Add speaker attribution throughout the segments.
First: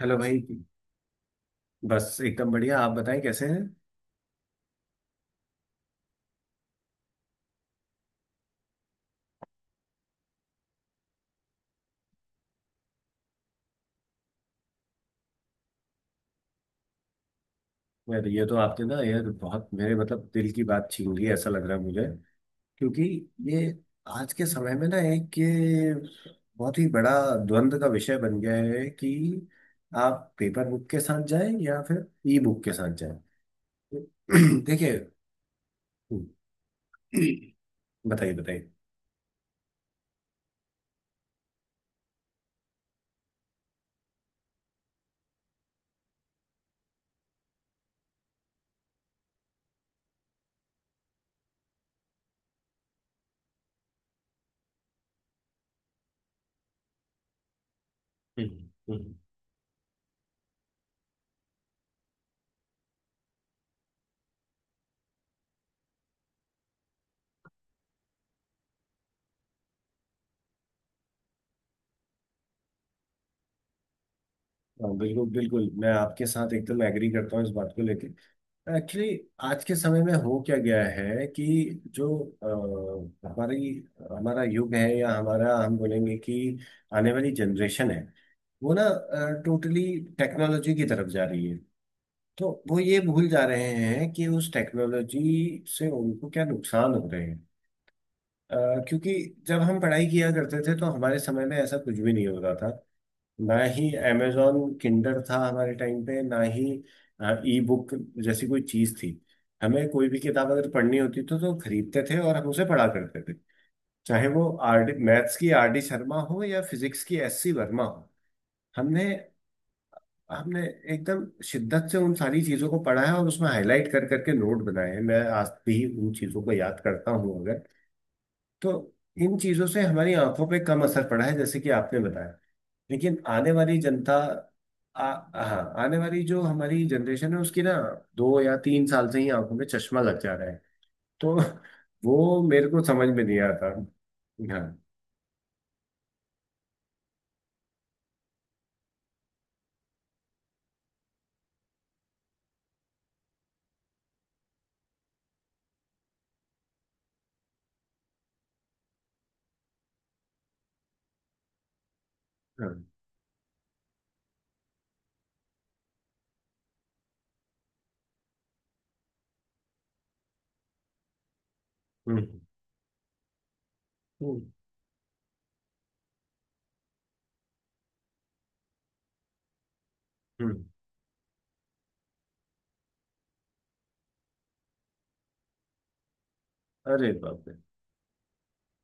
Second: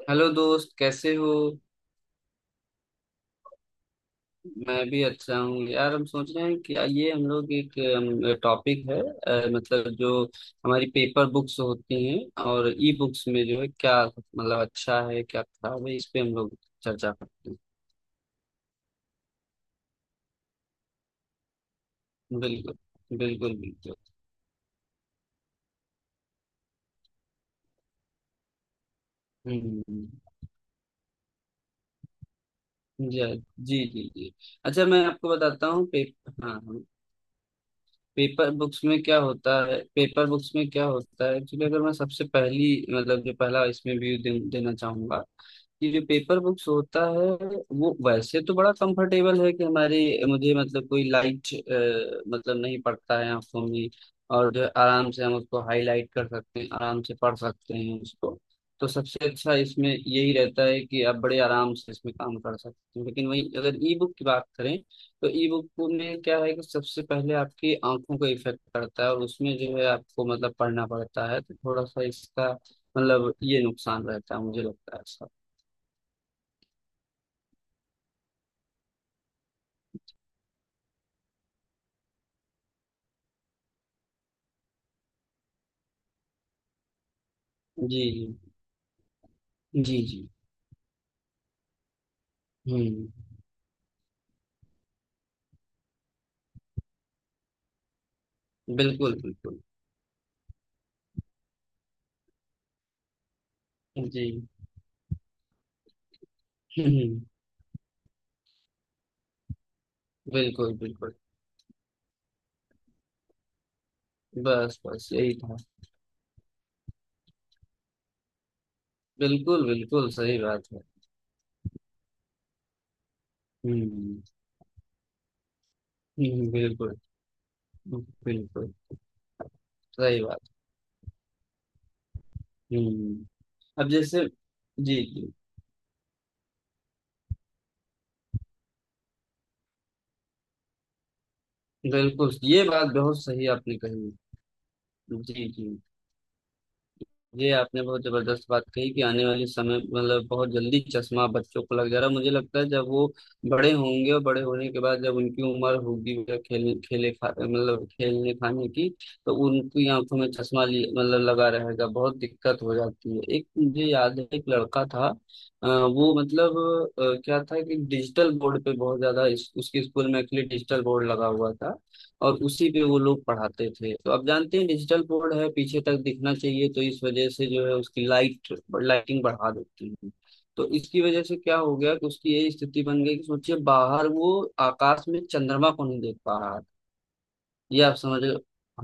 Speaker 1: Hello
Speaker 2: hello
Speaker 1: भाई।
Speaker 2: दोस्त कैसे हो।
Speaker 1: बस एकदम बढ़िया। आप बताएं कैसे हैं।
Speaker 2: मैं भी अच्छा हूँ यार। हम सोच रहे हैं कि आइए हम लोग एक टॉपिक है मतलब जो हमारी पेपर बुक्स होती हैं और ई बुक्स में जो है क्या मतलब अच्छा है क्या खराब है इस पे हम लोग चर्चा करते
Speaker 1: यार ये तो आपने ना यार बहुत मेरे मतलब दिल की बात छीन ली। ऐसा लग रहा है मुझे।
Speaker 2: हैं। बिल्कुल
Speaker 1: क्योंकि
Speaker 2: बिल्कुल।
Speaker 1: ये
Speaker 2: बिल्कुल।
Speaker 1: आज के समय में ना एक ये बहुत ही बड़ा द्वंद का विषय बन गया है कि
Speaker 2: हम्म।
Speaker 1: आप पेपर बुक के साथ जाएं या फिर ई बुक के साथ
Speaker 2: जी
Speaker 1: जाएं।
Speaker 2: जी जी जी। अच्छा
Speaker 1: देखिए।
Speaker 2: मैं आपको बताता हूँ पेपर, हाँ।
Speaker 1: बताइए
Speaker 2: पेपर
Speaker 1: बताइए।
Speaker 2: बुक्स में क्या होता है, पेपर बुक्स में क्या होता है एक्चुअली। अगर मैं सबसे पहली मतलब जो पहला इसमें देना चाहूंगा कि जो पेपर बुक्स होता है वो वैसे तो बड़ा कंफर्टेबल है कि हमारे, मुझे मतलब कोई लाइट मतलब नहीं पड़ता है आंखों में, और जो है आराम से हम उसको हाईलाइट कर सकते हैं, आराम से पढ़ सकते हैं उसको।
Speaker 1: हम्म।
Speaker 2: तो
Speaker 1: हम्म।
Speaker 2: सबसे अच्छा इसमें यही रहता है कि आप बड़े आराम से इसमें काम कर सकते हैं। लेकिन वही अगर ई बुक की बात करें तो ई बुक में क्या है कि सबसे पहले आपकी आंखों को इफेक्ट करता है, और उसमें जो है आपको मतलब पढ़ना पड़ता है तो थोड़ा सा इसका मतलब ये नुकसान रहता है, मुझे लगता
Speaker 1: हाँ,
Speaker 2: है ऐसा।
Speaker 1: बिल्कुल बिल्कुल मैं आपके साथ एकदम एग्री करता हूँ इस बात को लेके। एक्चुअली आज के समय में हो क्या गया है कि जो अ, हमारी हमारा युग है या हमारा हम बोलेंगे कि आने वाली जनरेशन है।
Speaker 2: जी
Speaker 1: वो ना
Speaker 2: जी
Speaker 1: टोटली
Speaker 2: जी जी।
Speaker 1: टेक्नोलॉजी की तरफ जा रही है। तो वो ये
Speaker 2: हम्म,
Speaker 1: भूल जा रहे हैं कि उस टेक्नोलॉजी से उनको क्या नुकसान हो रहे हैं। अ, क्योंकि
Speaker 2: बिल्कुल बिल्कुल।
Speaker 1: जब हम पढ़ाई किया करते थे तो हमारे समय में ऐसा कुछ भी नहीं होता था। ना ही
Speaker 2: जी।
Speaker 1: अमेजॉन किंडर था हमारे टाइम पे, ना ही
Speaker 2: हम्म।
Speaker 1: ई बुक जैसी कोई चीज थी। हमें कोई भी किताब अगर
Speaker 2: बिल्कुल
Speaker 1: पढ़नी
Speaker 2: बिल्कुल।
Speaker 1: होती थी तो खरीदते थे और हम उसे पढ़ा करते थे, चाहे वो
Speaker 2: बस
Speaker 1: आर डी
Speaker 2: बस यही
Speaker 1: मैथ्स की
Speaker 2: था।
Speaker 1: आर डी शर्मा हो या फिजिक्स की एस सी वर्मा हो। हमने
Speaker 2: बिल्कुल बिल्कुल सही
Speaker 1: हमने
Speaker 2: बात है।
Speaker 1: एकदम शिद्दत से उन सारी चीजों को पढ़ा है और उसमें हाईलाइट कर
Speaker 2: हम्म।
Speaker 1: करके नोट बनाए हैं। मैं आज भी उन चीजों को याद
Speaker 2: बिल्कुल।
Speaker 1: करता हूँ। अगर तो
Speaker 2: बिल्कुल
Speaker 1: इन चीजों से हमारी
Speaker 2: सही बात।
Speaker 1: आंखों पे कम असर पड़ा है जैसे कि आपने बताया। लेकिन
Speaker 2: हम्म।
Speaker 1: आने वाली
Speaker 2: अब
Speaker 1: जनता,
Speaker 2: जैसे, जी
Speaker 1: आ,
Speaker 2: जी।
Speaker 1: हाँ, आने वाली जो हमारी जनरेशन है उसकी ना 2 या 3 साल से ही आंखों में चश्मा लग जा रहा है। तो
Speaker 2: बिल्कुल
Speaker 1: वो
Speaker 2: ये
Speaker 1: मेरे को
Speaker 2: बात
Speaker 1: समझ
Speaker 2: बहुत
Speaker 1: में नहीं
Speaker 2: सही
Speaker 1: आता।
Speaker 2: आपने कही।
Speaker 1: हाँ।
Speaker 2: जी जी। ये आपने बहुत जबरदस्त बात कही कि आने वाले समय मतलब बहुत जल्दी चश्मा बच्चों को लग जा रहा है। मुझे लगता है जब वो बड़े होंगे और बड़े होने के बाद जब उनकी उम्र होगी वह खेल खेले खा मतलब खेलने खाने की, तो उनकी आंखों में मतलब लगा रहेगा बहुत दिक्कत हो
Speaker 1: हाँ।
Speaker 2: जाती है। एक मुझे याद है एक लड़का था, वो मतलब क्या था कि डिजिटल बोर्ड पे बहुत ज्यादा उसके स्कूल में एक्चुअली डिजिटल बोर्ड लगा हुआ था और
Speaker 1: हम्म।
Speaker 2: उसी पे वो लोग पढ़ाते थे। तो अब
Speaker 1: हम्म।
Speaker 2: जानते हैं डिजिटल बोर्ड है पीछे तक दिखना चाहिए, तो इस वजह से जो है उसकी लाइटिंग बढ़ा देती है।
Speaker 1: हम्म।
Speaker 2: तो इसकी वजह से क्या हो गया कि उसकी ये स्थिति बन गई कि सोचिए बाहर वो आकाश में चंद्रमा को नहीं देख पा रहा है।
Speaker 1: अरे बाप रे।
Speaker 2: ये आप समझ लो।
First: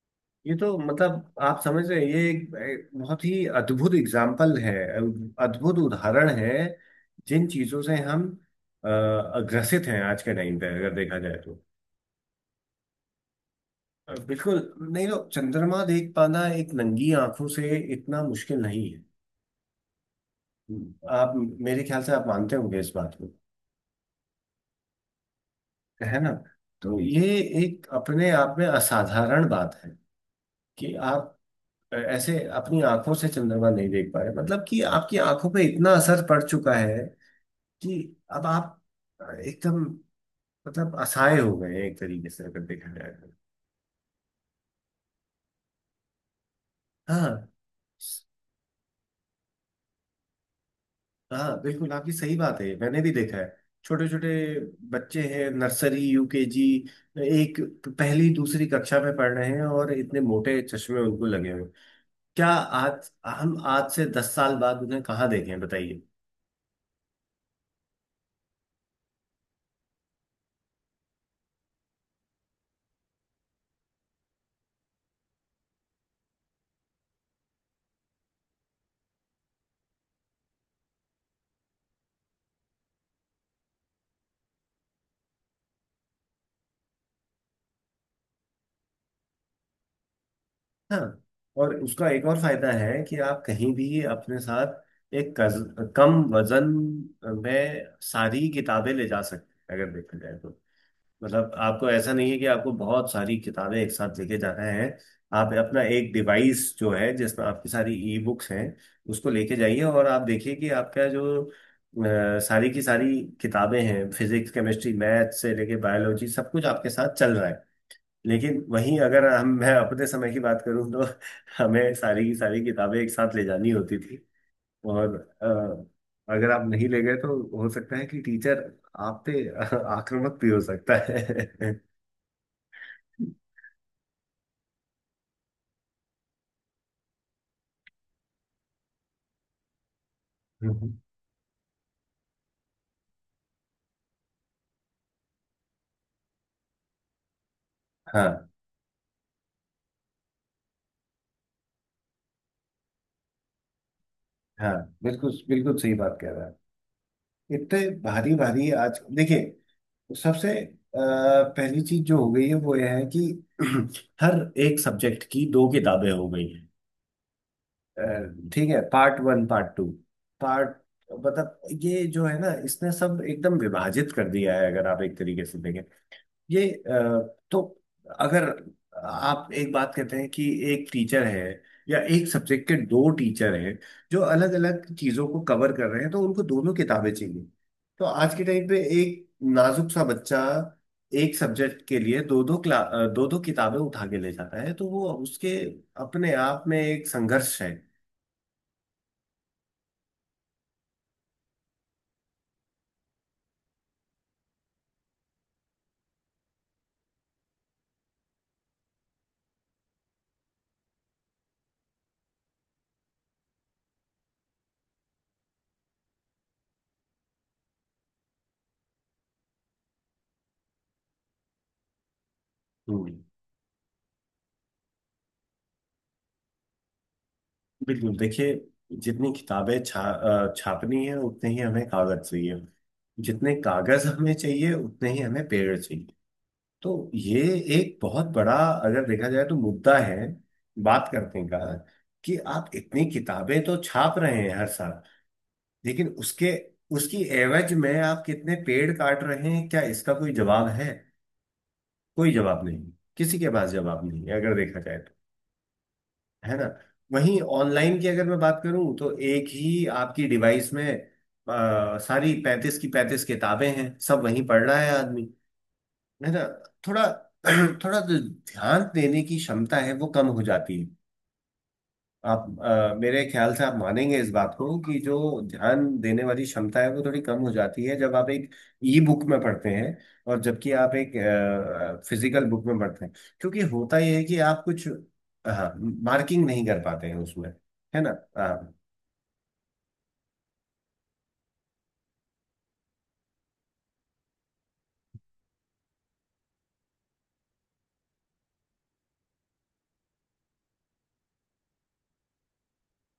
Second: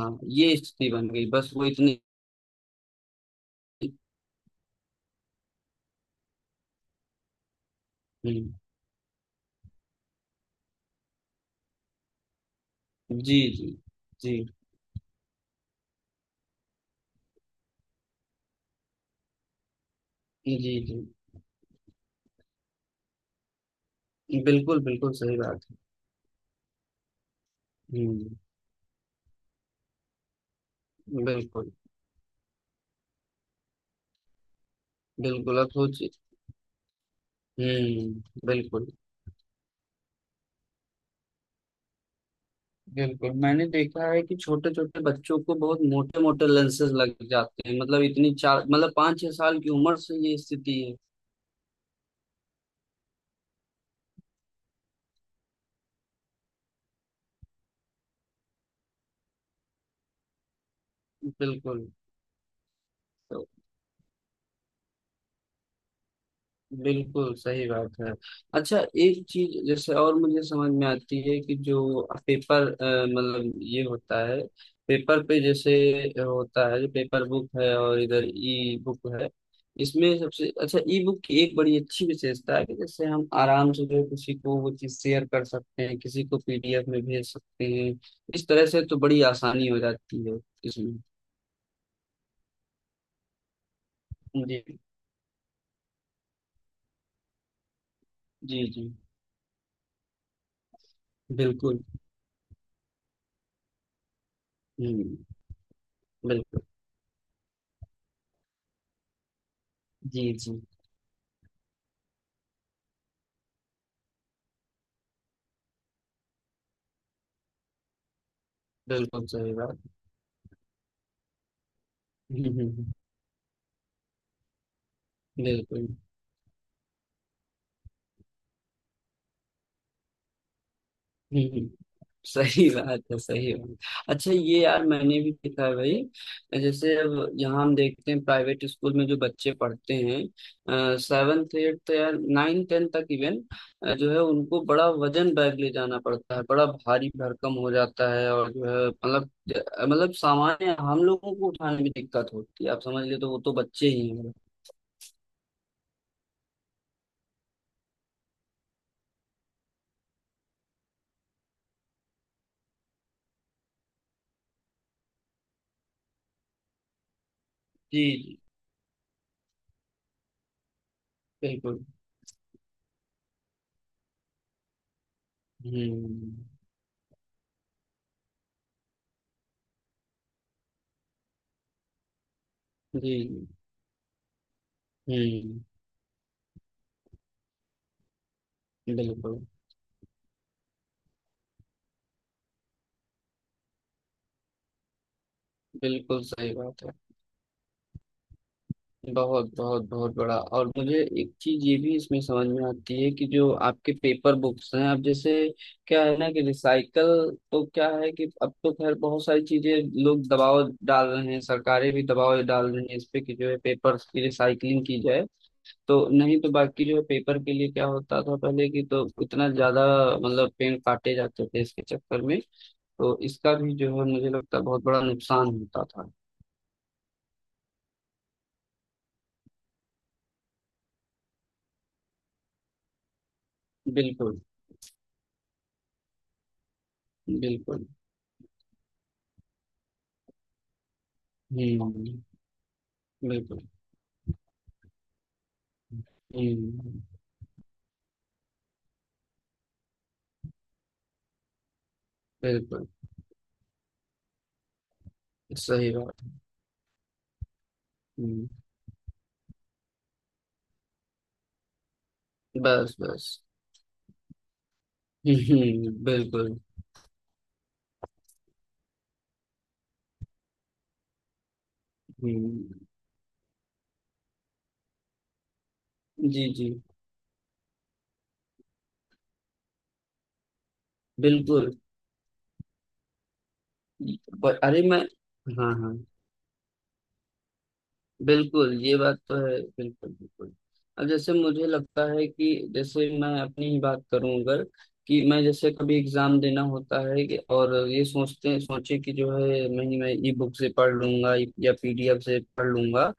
Speaker 2: हाँ
Speaker 1: ये
Speaker 2: ये
Speaker 1: तो
Speaker 2: स्थिति बन गई,
Speaker 1: मतलब
Speaker 2: बस
Speaker 1: आप
Speaker 2: वो
Speaker 1: समझ रहे
Speaker 2: इतनी।
Speaker 1: हैं, ये एक बहुत ही अद्भुत एग्जाम्पल है। अद्भुत उदाहरण है। जिन चीजों से हम
Speaker 2: हम्म,
Speaker 1: ग्रसित हैं आज के टाइम पे अगर देखा जाए तो।
Speaker 2: जी जी जी
Speaker 1: बिल्कुल। नहीं तो चंद्रमा देख पाना एक नंगी आंखों से इतना मुश्किल नहीं है।
Speaker 2: जी जी।
Speaker 1: हम्म। आप, मेरे ख्याल से आप मानते होंगे इस बात को,
Speaker 2: बिल्कुल बिल्कुल सही बात है।
Speaker 1: है ना। तो ये एक अपने
Speaker 2: हम्म,
Speaker 1: आप में असाधारण बात है कि आप
Speaker 2: बिल्कुल।
Speaker 1: ऐसे अपनी आंखों से चंद्रमा नहीं देख पा रहे, मतलब कि आपकी आंखों
Speaker 2: बिल्कुल
Speaker 1: पे
Speaker 2: अब
Speaker 1: इतना
Speaker 2: सोचिए।
Speaker 1: असर पड़ चुका है कि अब
Speaker 2: हम्म,
Speaker 1: आप
Speaker 2: बिल्कुल।
Speaker 1: एकदम मतलब असहाय हो गए हैं एक तरीके से अगर देखा जाए
Speaker 2: बिल्कुल
Speaker 1: तो।
Speaker 2: मैंने देखा है कि छोटे छोटे बच्चों को बहुत मोटे मोटे लेंसेज लग
Speaker 1: हाँ,
Speaker 2: जाते हैं। मतलब इतनी चार मतलब पाँच छह साल की उम्र से ये स्थिति
Speaker 1: हाँ बिल्कुल आपकी सही बात है, मैंने भी देखा है। छोटे छोटे बच्चे हैं, नर्सरी यूकेजी, एक पहली दूसरी कक्षा में पढ़ रहे हैं और इतने मोटे चश्मे उनको
Speaker 2: है।
Speaker 1: लगे हुए हैं।
Speaker 2: बिल्कुल।
Speaker 1: क्या आज
Speaker 2: तो
Speaker 1: हम आज से 10 साल बाद उन्हें कहाँ देखें बताइए।
Speaker 2: बिल्कुल सही बात है। अच्छा एक चीज जैसे और मुझे समझ में आती है कि जो पेपर मतलब ये होता है पेपर पे जैसे होता है। जो पेपर बुक है और इधर ई बुक है, इसमें सबसे अच्छा ई बुक की एक बड़ी अच्छी विशेषता है कि जैसे हम आराम से जो है किसी को वो चीज शेयर कर सकते हैं, किसी को पीडीएफ में भेज सकते हैं। इस तरह से तो बड़ी आसानी हो जाती है इसमें।
Speaker 1: हाँ। और उसका एक और फायदा है कि आप कहीं भी अपने
Speaker 2: जी
Speaker 1: साथ एक कम वजन में सारी
Speaker 2: जी जी।
Speaker 1: किताबें ले जा सकते हैं, अगर देखा जाए तो। मतलब
Speaker 2: बिल्कुल।
Speaker 1: आपको ऐसा नहीं है कि आपको बहुत सारी किताबें एक साथ लेके जाना है।
Speaker 2: हम्म।
Speaker 1: आप अपना एक
Speaker 2: बिल्कुल।
Speaker 1: डिवाइस जो है जिसमें आपकी सारी ई बुक्स हैं उसको लेके जाइए और आप
Speaker 2: जी
Speaker 1: देखिए
Speaker 2: जी।
Speaker 1: कि आपका जो सारी की सारी किताबें हैं फिजिक्स केमिस्ट्री मैथ से लेके बायोलॉजी सब कुछ आपके साथ चल रहा है। लेकिन वहीं अगर
Speaker 2: बिल्कुल
Speaker 1: हम
Speaker 2: सही
Speaker 1: मैं
Speaker 2: बात।
Speaker 1: अपने समय की बात करूं तो हमें सारी की
Speaker 2: हम्म,
Speaker 1: सारी
Speaker 2: हम्म,
Speaker 1: किताबें एक साथ ले जानी होती थी। और
Speaker 2: बिल्कुल।
Speaker 1: अगर आप नहीं ले गए तो हो सकता है कि टीचर आप पे आक्रामक भी हो सकता
Speaker 2: हम्म,
Speaker 1: है।
Speaker 2: सही बात है, सही बात। अच्छा ये यार मैंने भी देखा है भाई। जैसे अब यहाँ हम देखते हैं प्राइवेट स्कूल में जो बच्चे पढ़ते
Speaker 1: हम्म।
Speaker 2: हैं सेवन्थ एट्थ, तो यार नाइन टेंथ तक इवन जो है उनको बड़ा वजन बैग ले जाना पड़ता है, बड़ा भारी भरकम हो जाता है
Speaker 1: हाँ,
Speaker 2: और जो है मतलब, मतलब सामान्य हम लोगों को उठाने में दिक्कत होती है आप समझ ले, तो वो तो बच्चे ही हैं।
Speaker 1: हाँ बिल्कुल बिल्कुल सही बात कह रहा है। इतने भारी भारी आज देखिए सबसे पहली चीज जो हो गई है वो यह है कि हर एक सब्जेक्ट की दो किताबें हो गई हैं।
Speaker 2: जी जी।
Speaker 1: ठीक है, पार्ट 1 पार्ट 2 पार्ट। मतलब
Speaker 2: बिल्कुल।
Speaker 1: ये जो है ना इसने सब एकदम विभाजित कर दिया है अगर आप एक तरीके से देखें।
Speaker 2: हम्म।
Speaker 1: ये तो अगर आप एक बात कहते हैं कि एक टीचर है या एक सब्जेक्ट के दो
Speaker 2: जी।
Speaker 1: टीचर हैं जो अलग अलग चीजों को
Speaker 2: हम्म।
Speaker 1: कवर कर रहे हैं तो उनको दोनों किताबें चाहिए। तो आज के टाइम पे एक
Speaker 2: बिल्कुल।
Speaker 1: नाजुक सा बच्चा एक सब्जेक्ट के लिए दो दो क्ला दो दो किताबें उठा के ले जाता है तो वो उसके
Speaker 2: बिल्कुल
Speaker 1: अपने
Speaker 2: सही
Speaker 1: आप में
Speaker 2: बात है।
Speaker 1: एक संघर्ष है।
Speaker 2: बहुत बहुत बहुत बड़ा। और मुझे एक चीज ये भी इसमें समझ में आती है कि जो आपके पेपर बुक्स हैं अब जैसे क्या है ना कि रिसाइकल, तो क्या है कि अब तो खैर बहुत सारी चीजें लोग दबाव डाल रहे हैं, सरकारें भी दबाव डाल रही हैं इस पे कि जो है पेपर की रिसाइकलिंग की जाए। तो नहीं तो बाकी जो है पेपर के लिए क्या होता था पहले की तो इतना ज्यादा मतलब पेड़ काटे जाते थे इसके चक्कर में। तो
Speaker 1: हम्म।
Speaker 2: इसका भी जो है मुझे लगता है बहुत बड़ा नुकसान होता था।
Speaker 1: बिल्कुल। देखिए जितनी किताबें छापनी है उतने ही हमें कागज चाहिए। जितने कागज हमें
Speaker 2: बिल्कुल।
Speaker 1: चाहिए उतने ही हमें पेड़ चाहिए। तो ये
Speaker 2: बिल्कुल।
Speaker 1: एक बहुत बड़ा, अगर देखा जाए तो, मुद्दा है बात करने का
Speaker 2: हम्म।
Speaker 1: कि आप इतनी
Speaker 2: बिल्कुल।
Speaker 1: किताबें तो छाप रहे हैं हर साल, लेकिन उसके
Speaker 2: हम्म।
Speaker 1: उसकी एवज में आप कितने पेड़ काट रहे हैं, क्या इसका कोई जवाब है। कोई जवाब
Speaker 2: बिल्कुल।
Speaker 1: नहीं। किसी के पास जवाब नहीं है अगर देखा जाए तो।
Speaker 2: सही बात।
Speaker 1: है ना। वहीं ऑनलाइन की अगर मैं
Speaker 2: हम्म।
Speaker 1: बात करूं तो एक ही आपकी डिवाइस में सारी 35 की
Speaker 2: बस बस।
Speaker 1: 35 किताबें हैं, सब वहीं पढ़ रहा है आदमी।
Speaker 2: हम्म,
Speaker 1: है ना।
Speaker 2: बिल्कुल।
Speaker 1: थोड़ा थोड़ा जो ध्यान देने की क्षमता है वो कम हो जाती है। आप,
Speaker 2: हम्म।
Speaker 1: मेरे ख्याल से आप मानेंगे इस बात को कि जो ध्यान देने वाली
Speaker 2: जी जी।
Speaker 1: क्षमता है वो थोड़ी कम हो जाती है जब आप एक ई बुक में पढ़ते हैं। और जबकि आप एक
Speaker 2: बिल्कुल।
Speaker 1: फिजिकल बुक में पढ़ते हैं, क्योंकि होता यह है कि
Speaker 2: पर
Speaker 1: आप
Speaker 2: अरे
Speaker 1: कुछ,
Speaker 2: मैं,
Speaker 1: हाँ,
Speaker 2: हाँ हाँ।
Speaker 1: मार्किंग नहीं कर पाते हैं उसमें, है ना। हाँ।
Speaker 2: बिल्कुल ये बात तो है, बिल्कुल बिल्कुल। अब जैसे मुझे लगता है कि जैसे मैं अपनी ही बात करूं अगर, कि मैं जैसे कभी एग्जाम देना होता है और ये सोचते सोचे कि जो है मैं ई बुक से पढ़ लूंगा या पीडीएफ से पढ़ लूंगा,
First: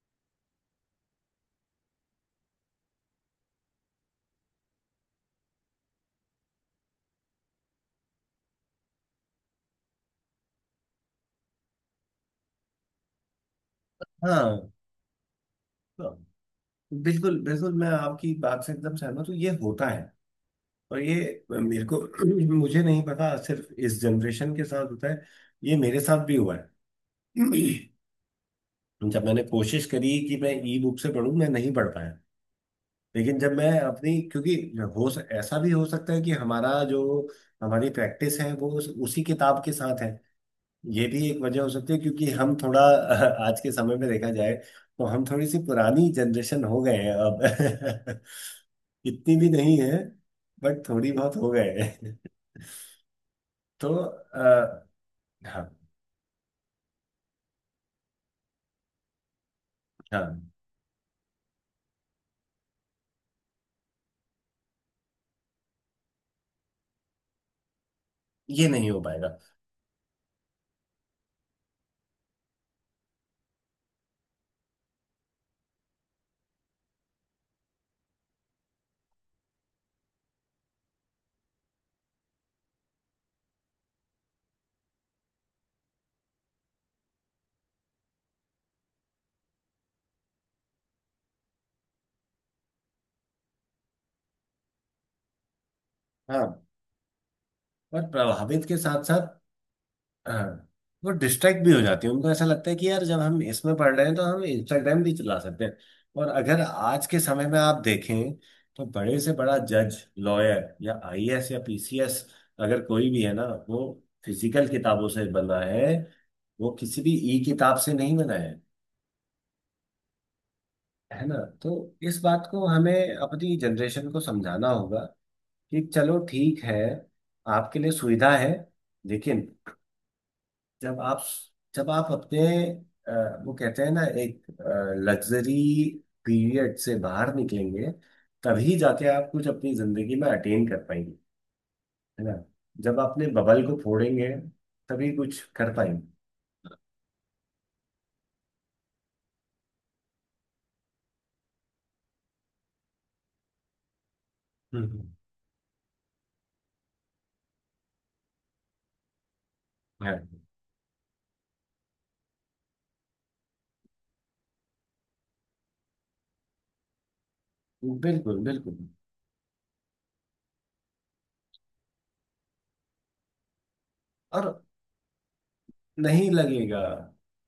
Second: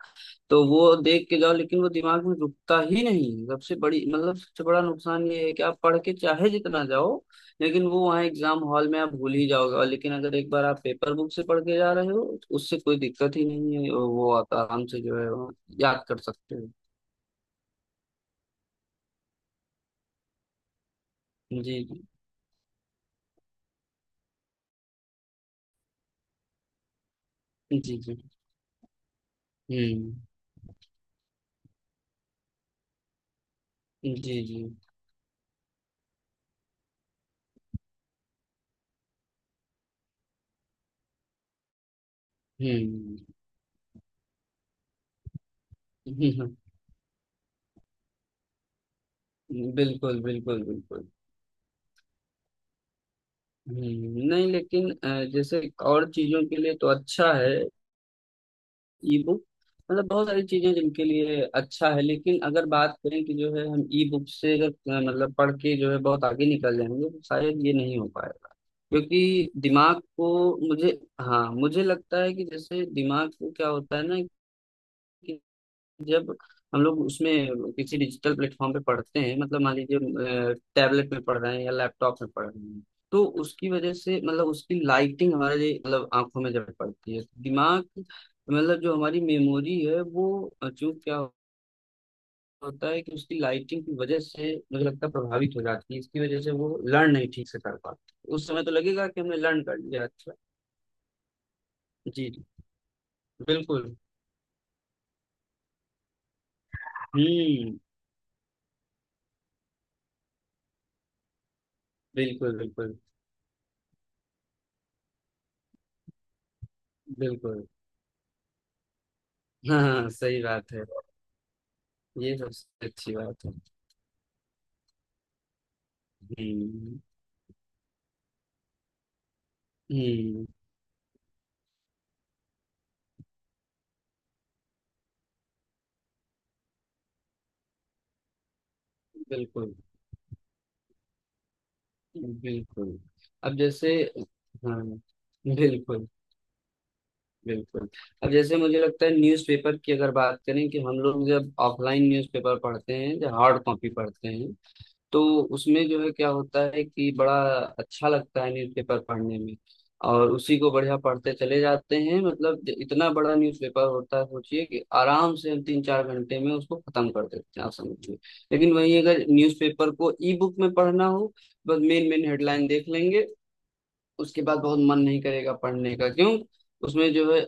Speaker 2: तो वो देख के जाओ लेकिन वो दिमाग में रुकता ही नहीं। सबसे बड़ी मतलब सबसे बड़ा नुकसान ये है कि आप पढ़ के चाहे जितना जाओ लेकिन वो वहाँ एग्जाम हॉल में आप भूल ही जाओगे। और लेकिन अगर एक बार आप पेपर बुक से पढ़ के जा रहे हो तो उससे कोई दिक्कत ही नहीं है, और वो आप
Speaker 1: हाँ।
Speaker 2: आराम से जो है वो याद
Speaker 1: तो
Speaker 2: कर सकते हो।
Speaker 1: बिल्कुल बिल्कुल मैं आपकी बात से एकदम सहमत हूँ, ये होता है। और ये
Speaker 2: जी
Speaker 1: मेरे को मुझे नहीं पता, सिर्फ इस जनरेशन के साथ होता है ये, मेरे साथ भी हुआ है।
Speaker 2: जी जी जी।
Speaker 1: जब मैंने कोशिश करी
Speaker 2: हम्म।
Speaker 1: कि मैं ई बुक से पढूं, मैं नहीं पढ़ पाया। लेकिन जब मैं
Speaker 2: जी
Speaker 1: अपनी, क्योंकि
Speaker 2: जी।
Speaker 1: ऐसा भी हो सकता है कि हमारा जो हमारी प्रैक्टिस है वो उसी किताब के साथ है। ये भी एक वजह हो सकती है, क्योंकि हम थोड़ा
Speaker 2: हम्म।
Speaker 1: आज के समय में देखा जाए तो हम थोड़ी सी पुरानी जनरेशन हो गए हैं अब। इतनी भी नहीं है,
Speaker 2: बिल्कुल बिल्कुल
Speaker 1: बट
Speaker 2: बिल्कुल।
Speaker 1: थोड़ी बहुत हो गए हैं। तो
Speaker 2: हम्म, नहीं लेकिन जैसे
Speaker 1: हाँ,
Speaker 2: और चीजों के लिए तो अच्छा है ई बुक, मतलब बहुत सारी
Speaker 1: हाँ
Speaker 2: चीजें जिनके लिए अच्छा है। लेकिन अगर बात करें कि जो है हम ई बुक से अगर मतलब पढ़ के जो है बहुत आगे निकल जाएंगे तो शायद ये नहीं हो पाएगा।
Speaker 1: ये नहीं हो पाएगा।
Speaker 2: क्योंकि दिमाग को, मुझे हाँ मुझे लगता है कि जैसे दिमाग को क्या होता है ना, जब हम लोग उसमें किसी डिजिटल प्लेटफॉर्म पे पढ़ते हैं, मतलब मान लीजिए टैबलेट में पढ़ रहे हैं या लैपटॉप में पढ़ रहे हैं, तो उसकी वजह से मतलब उसकी लाइटिंग हमारे लिए मतलब आंखों में जब पड़ती है, दिमाग मतलब जो हमारी मेमोरी है वो चूंकि क्या होता है कि उसकी लाइटिंग की वजह से मुझे लगता है प्रभावित हो जाती है। इसकी वजह से
Speaker 1: हाँ।
Speaker 2: वो लर्न नहीं ठीक से कर
Speaker 1: और
Speaker 2: पाती। उस समय
Speaker 1: प्रभावित
Speaker 2: तो
Speaker 1: के साथ
Speaker 2: लगेगा कि
Speaker 1: साथ,
Speaker 2: हमने लर्न कर लिया अच्छा।
Speaker 1: हाँ, वो डिस्ट्रैक्ट भी हो जाती है।
Speaker 2: जी
Speaker 1: उनको
Speaker 2: जी।
Speaker 1: ऐसा लगता है कि यार जब हम इसमें पढ़
Speaker 2: बिल्कुल।
Speaker 1: रहे हैं तो हम इंस्टाग्राम भी चला सकते हैं। और अगर आज के समय में
Speaker 2: हम्म।
Speaker 1: आप देखें तो बड़े से बड़ा जज लॉयर या आईएएस या पीसीएस,
Speaker 2: बिल्कुल।
Speaker 1: अगर
Speaker 2: बिल्कुल।
Speaker 1: कोई भी है ना, वो फिजिकल किताबों से बना है। वो किसी भी ई
Speaker 2: बिल्कुल।
Speaker 1: किताब से नहीं बना है
Speaker 2: हाँ हाँ, सही बात है।
Speaker 1: है ना। तो इस
Speaker 2: ये
Speaker 1: बात को
Speaker 2: सबसे
Speaker 1: हमें
Speaker 2: अच्छी बात है।
Speaker 1: अपनी जनरेशन को समझाना होगा कि चलो ठीक है,
Speaker 2: हम्म।
Speaker 1: आपके लिए सुविधा है, लेकिन
Speaker 2: हम्म।
Speaker 1: जब आप, जब आप अपने अ, वो कहते हैं ना एक लग्जरी पीरियड से बाहर निकलेंगे तभी जाके आप कुछ
Speaker 2: बिल्कुल।
Speaker 1: अपनी जिंदगी में अटेन कर पाएंगे, है ना।
Speaker 2: बिल्कुल।
Speaker 1: जब आपने
Speaker 2: अब
Speaker 1: बबल को
Speaker 2: जैसे,
Speaker 1: फोड़ेंगे
Speaker 2: हाँ।
Speaker 1: तभी कुछ कर पाएंगे।
Speaker 2: बिल्कुल बिल्कुल। अब जैसे मुझे लगता है न्यूज़पेपर की अगर बात करें, कि हम लोग जब ऑफलाइन न्यूज़पेपर पढ़ते हैं जब हार्ड कॉपी पढ़ते हैं
Speaker 1: हम्म।
Speaker 2: तो उसमें जो है क्या होता है कि बड़ा अच्छा लगता है न्यूज़पेपर पढ़ने में,
Speaker 1: है।
Speaker 2: और उसी को बढ़िया पढ़ते चले जाते हैं। मतलब इतना बड़ा न्यूज़पेपर होता है सोचिए कि आराम से हम तीन चार घंटे में उसको खत्म कर देते हैं आप समझिए।
Speaker 1: बिल्कुल।
Speaker 2: लेकिन
Speaker 1: बिल्कुल।
Speaker 2: वहीं अगर न्यूज़पेपर को ई बुक में पढ़ना हो बस मेन मेन हेडलाइन देख लेंगे, उसके
Speaker 1: और
Speaker 2: बाद बहुत मन नहीं करेगा पढ़ने का,
Speaker 1: नहीं
Speaker 2: क्यों?
Speaker 1: लगेगा
Speaker 2: उसमें जो है,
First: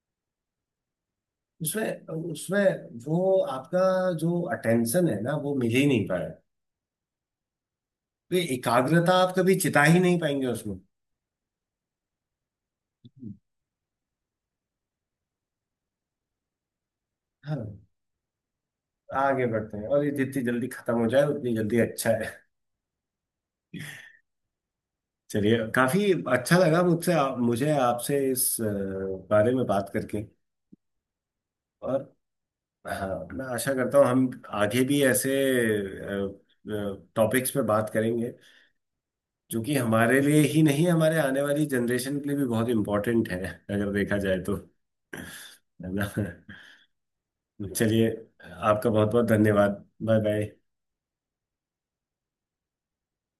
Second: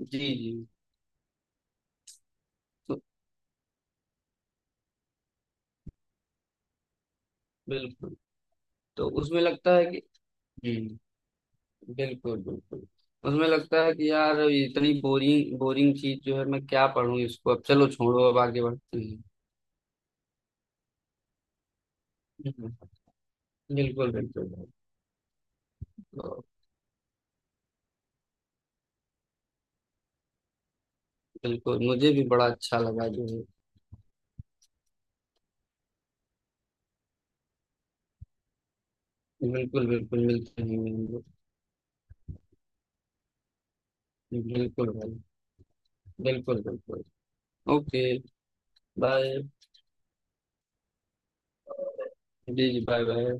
Speaker 2: जी जी।
Speaker 1: उसमें उसमें
Speaker 2: तो
Speaker 1: वो आपका जो अटेंशन है ना वो मिल ही नहीं पाएगा।
Speaker 2: बिल्कुल।
Speaker 1: तो ये
Speaker 2: तो
Speaker 1: एकाग्रता आप
Speaker 2: उसमें
Speaker 1: कभी
Speaker 2: लगता
Speaker 1: चिता
Speaker 2: है
Speaker 1: ही
Speaker 2: कि,
Speaker 1: नहीं पाएंगे उसमें।
Speaker 2: जी। बिल्कुल बिल्कुल। उसमें लगता है कि यार इतनी बोरिंग बोरिंग चीज जो है मैं क्या पढूं इसको, अब
Speaker 1: हाँ,
Speaker 2: चलो छोड़ो, अब आगे बढ़ते हैं।
Speaker 1: आगे बढ़ते हैं और ये जितनी जल्दी खत्म हो जाए उतनी जल्दी अच्छा है।
Speaker 2: हम्म, बिल्कुल बिल्कुल।
Speaker 1: चलिए काफी
Speaker 2: तो
Speaker 1: अच्छा लगा, मुझे आपसे इस बारे में बात करके।
Speaker 2: बिल्कुल मुझे
Speaker 1: और
Speaker 2: भी बड़ा अच्छा लगा
Speaker 1: हाँ,
Speaker 2: जो है।
Speaker 1: मैं आशा करता हूँ हम आगे भी ऐसे टॉपिक्स पे बात करेंगे जो कि
Speaker 2: बिल्कुल
Speaker 1: हमारे
Speaker 2: बिल्कुल,
Speaker 1: लिए ही
Speaker 2: मिलते हैं
Speaker 1: नहीं
Speaker 2: हम
Speaker 1: हमारे
Speaker 2: लोग।
Speaker 1: आने वाली जनरेशन के लिए भी बहुत इम्पोर्टेंट है, अगर देखा जाए तो,
Speaker 2: बिल्कुल भाई।
Speaker 1: है ना।
Speaker 2: बिल्कुल बिल्कुल। ओके।
Speaker 1: चलिए, आपका बहुत बहुत
Speaker 2: बाय।
Speaker 1: धन्यवाद। Bye bye.
Speaker 2: जी जी, बाय बाय।